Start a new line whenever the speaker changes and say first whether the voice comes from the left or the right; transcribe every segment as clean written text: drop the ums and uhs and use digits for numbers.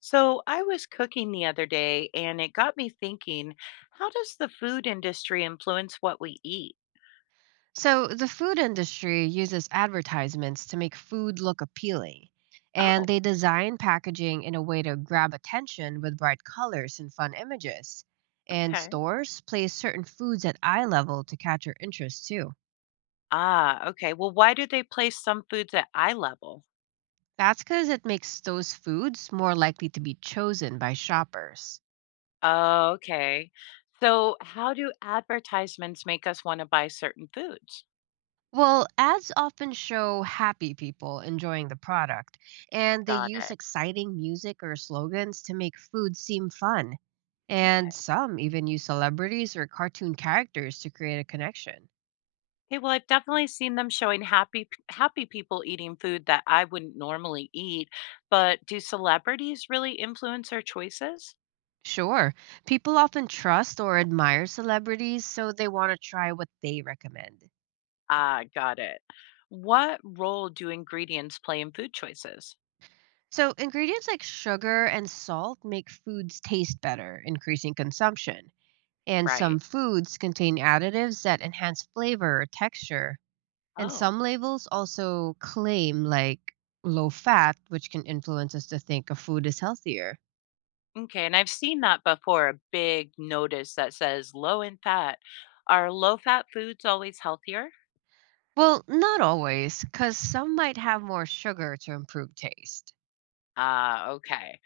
left: So I was cooking the other day and it got me thinking, how does the food industry influence what we eat?
right: So, the food industry uses advertisements to make food look appealing, and
left: Oh,
right: they design packaging in a way to grab attention with bright colors and fun images. And
left: okay.
right: stores place certain foods at eye level to catch your interest too.
left: Ah, okay. Well, why do they place some foods at eye level?
right: That's because it makes those foods more likely to be chosen by shoppers.
left: Oh, okay. So how do advertisements make us want to buy certain foods?
right: Well, ads often show happy people enjoying the product, and they
left: Got
right: use
left: it.
right: exciting music or slogans to make food seem fun. And some even use celebrities or cartoon characters to create a connection.
left: Okay, well, I've definitely seen them showing happy people eating food that I wouldn't normally eat, but do celebrities really influence our choices?
right: Sure, people often trust or admire celebrities, so they want to try what they recommend.
left: Ah, got it. What role do ingredients play in food choices?
right: So, ingredients like sugar and salt make foods taste better, increasing consumption. And
left: Right.
right: some foods contain additives that enhance flavor or texture. And
left: Oh,
right: some labels also claim like low fat, which can influence us to think a food is healthier.
left: okay. And I've seen that before, a big notice that says low in fat. Are low fat foods always healthier?
right: Well, not always, because some might have more sugar to improve taste.
left: Ah, okay.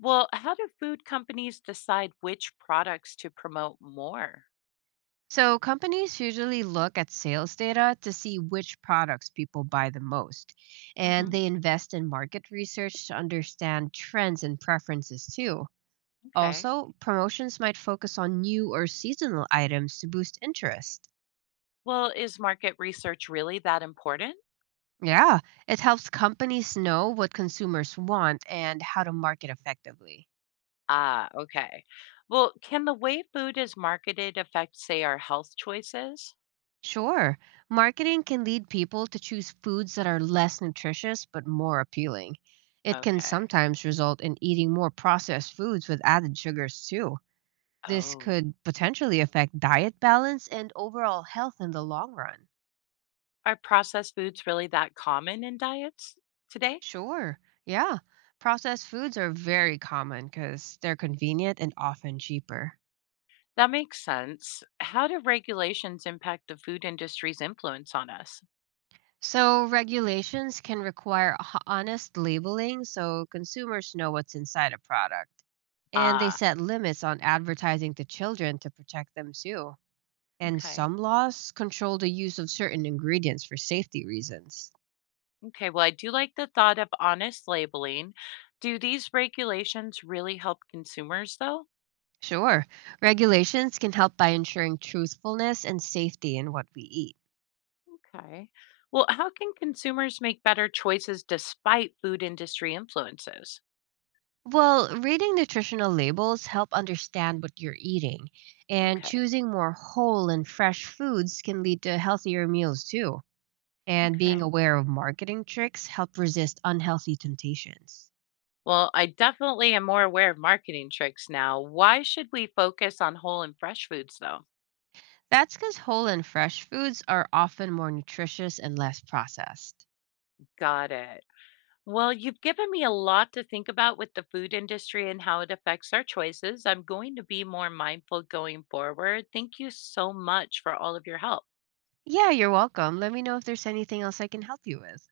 left: Well, how do food companies decide which products to promote more?
right: So companies usually look at sales data to see which products people buy the most. And
left: Hmm.
right: they invest in market research to understand trends and preferences too.
left: Okay.
right: Also, promotions might focus on new or seasonal items to boost interest.
left: Well, is market research really that important?
right: Yeah, it helps companies know what consumers want and how to market effectively.
left: Ah, okay. Well, can the way food is marketed affect, say, our health choices?
right: Sure, marketing can lead people to choose foods that are less nutritious but more appealing. It can
left: Okay.
right: sometimes result in eating more processed foods with added sugars, too. This
left: Oh,
right: could potentially affect diet balance and overall health in the long run.
left: are processed foods really that common in diets today?
right: Sure, yeah. Processed foods are very common because they're convenient and often cheaper.
left: That makes sense. How do regulations impact the food industry's influence on us?
right: So, regulations can require honest labeling so consumers know what's inside a product. And they
left: Ah,
right: set limits on advertising to children to protect them too. And
left: okay.
right: some laws control the use of certain ingredients for safety reasons.
left: Okay, well, I do like the thought of honest labeling. Do these regulations really help consumers, though?
right: Sure, regulations can help by ensuring truthfulness and safety in what we eat.
left: Okay. Well, how can consumers make better choices despite food industry influences?
right: Well, reading nutritional labels help understand what you're eating, and
left: Okay,
right: choosing more whole and fresh foods can lead to healthier meals too. And being
left: okay.
right: aware of marketing tricks help resist unhealthy temptations.
left: Well, I definitely am more aware of marketing tricks now. Why should we focus on whole and fresh foods though?
right: That's because whole and fresh foods are often more nutritious and less processed.
left: Got it. Well, you've given me a lot to think about with the food industry and how it affects our choices. I'm going to be more mindful going forward. Thank you so much for all of your help.
right: Yeah, you're welcome. Let me know if there's anything else I can help you with.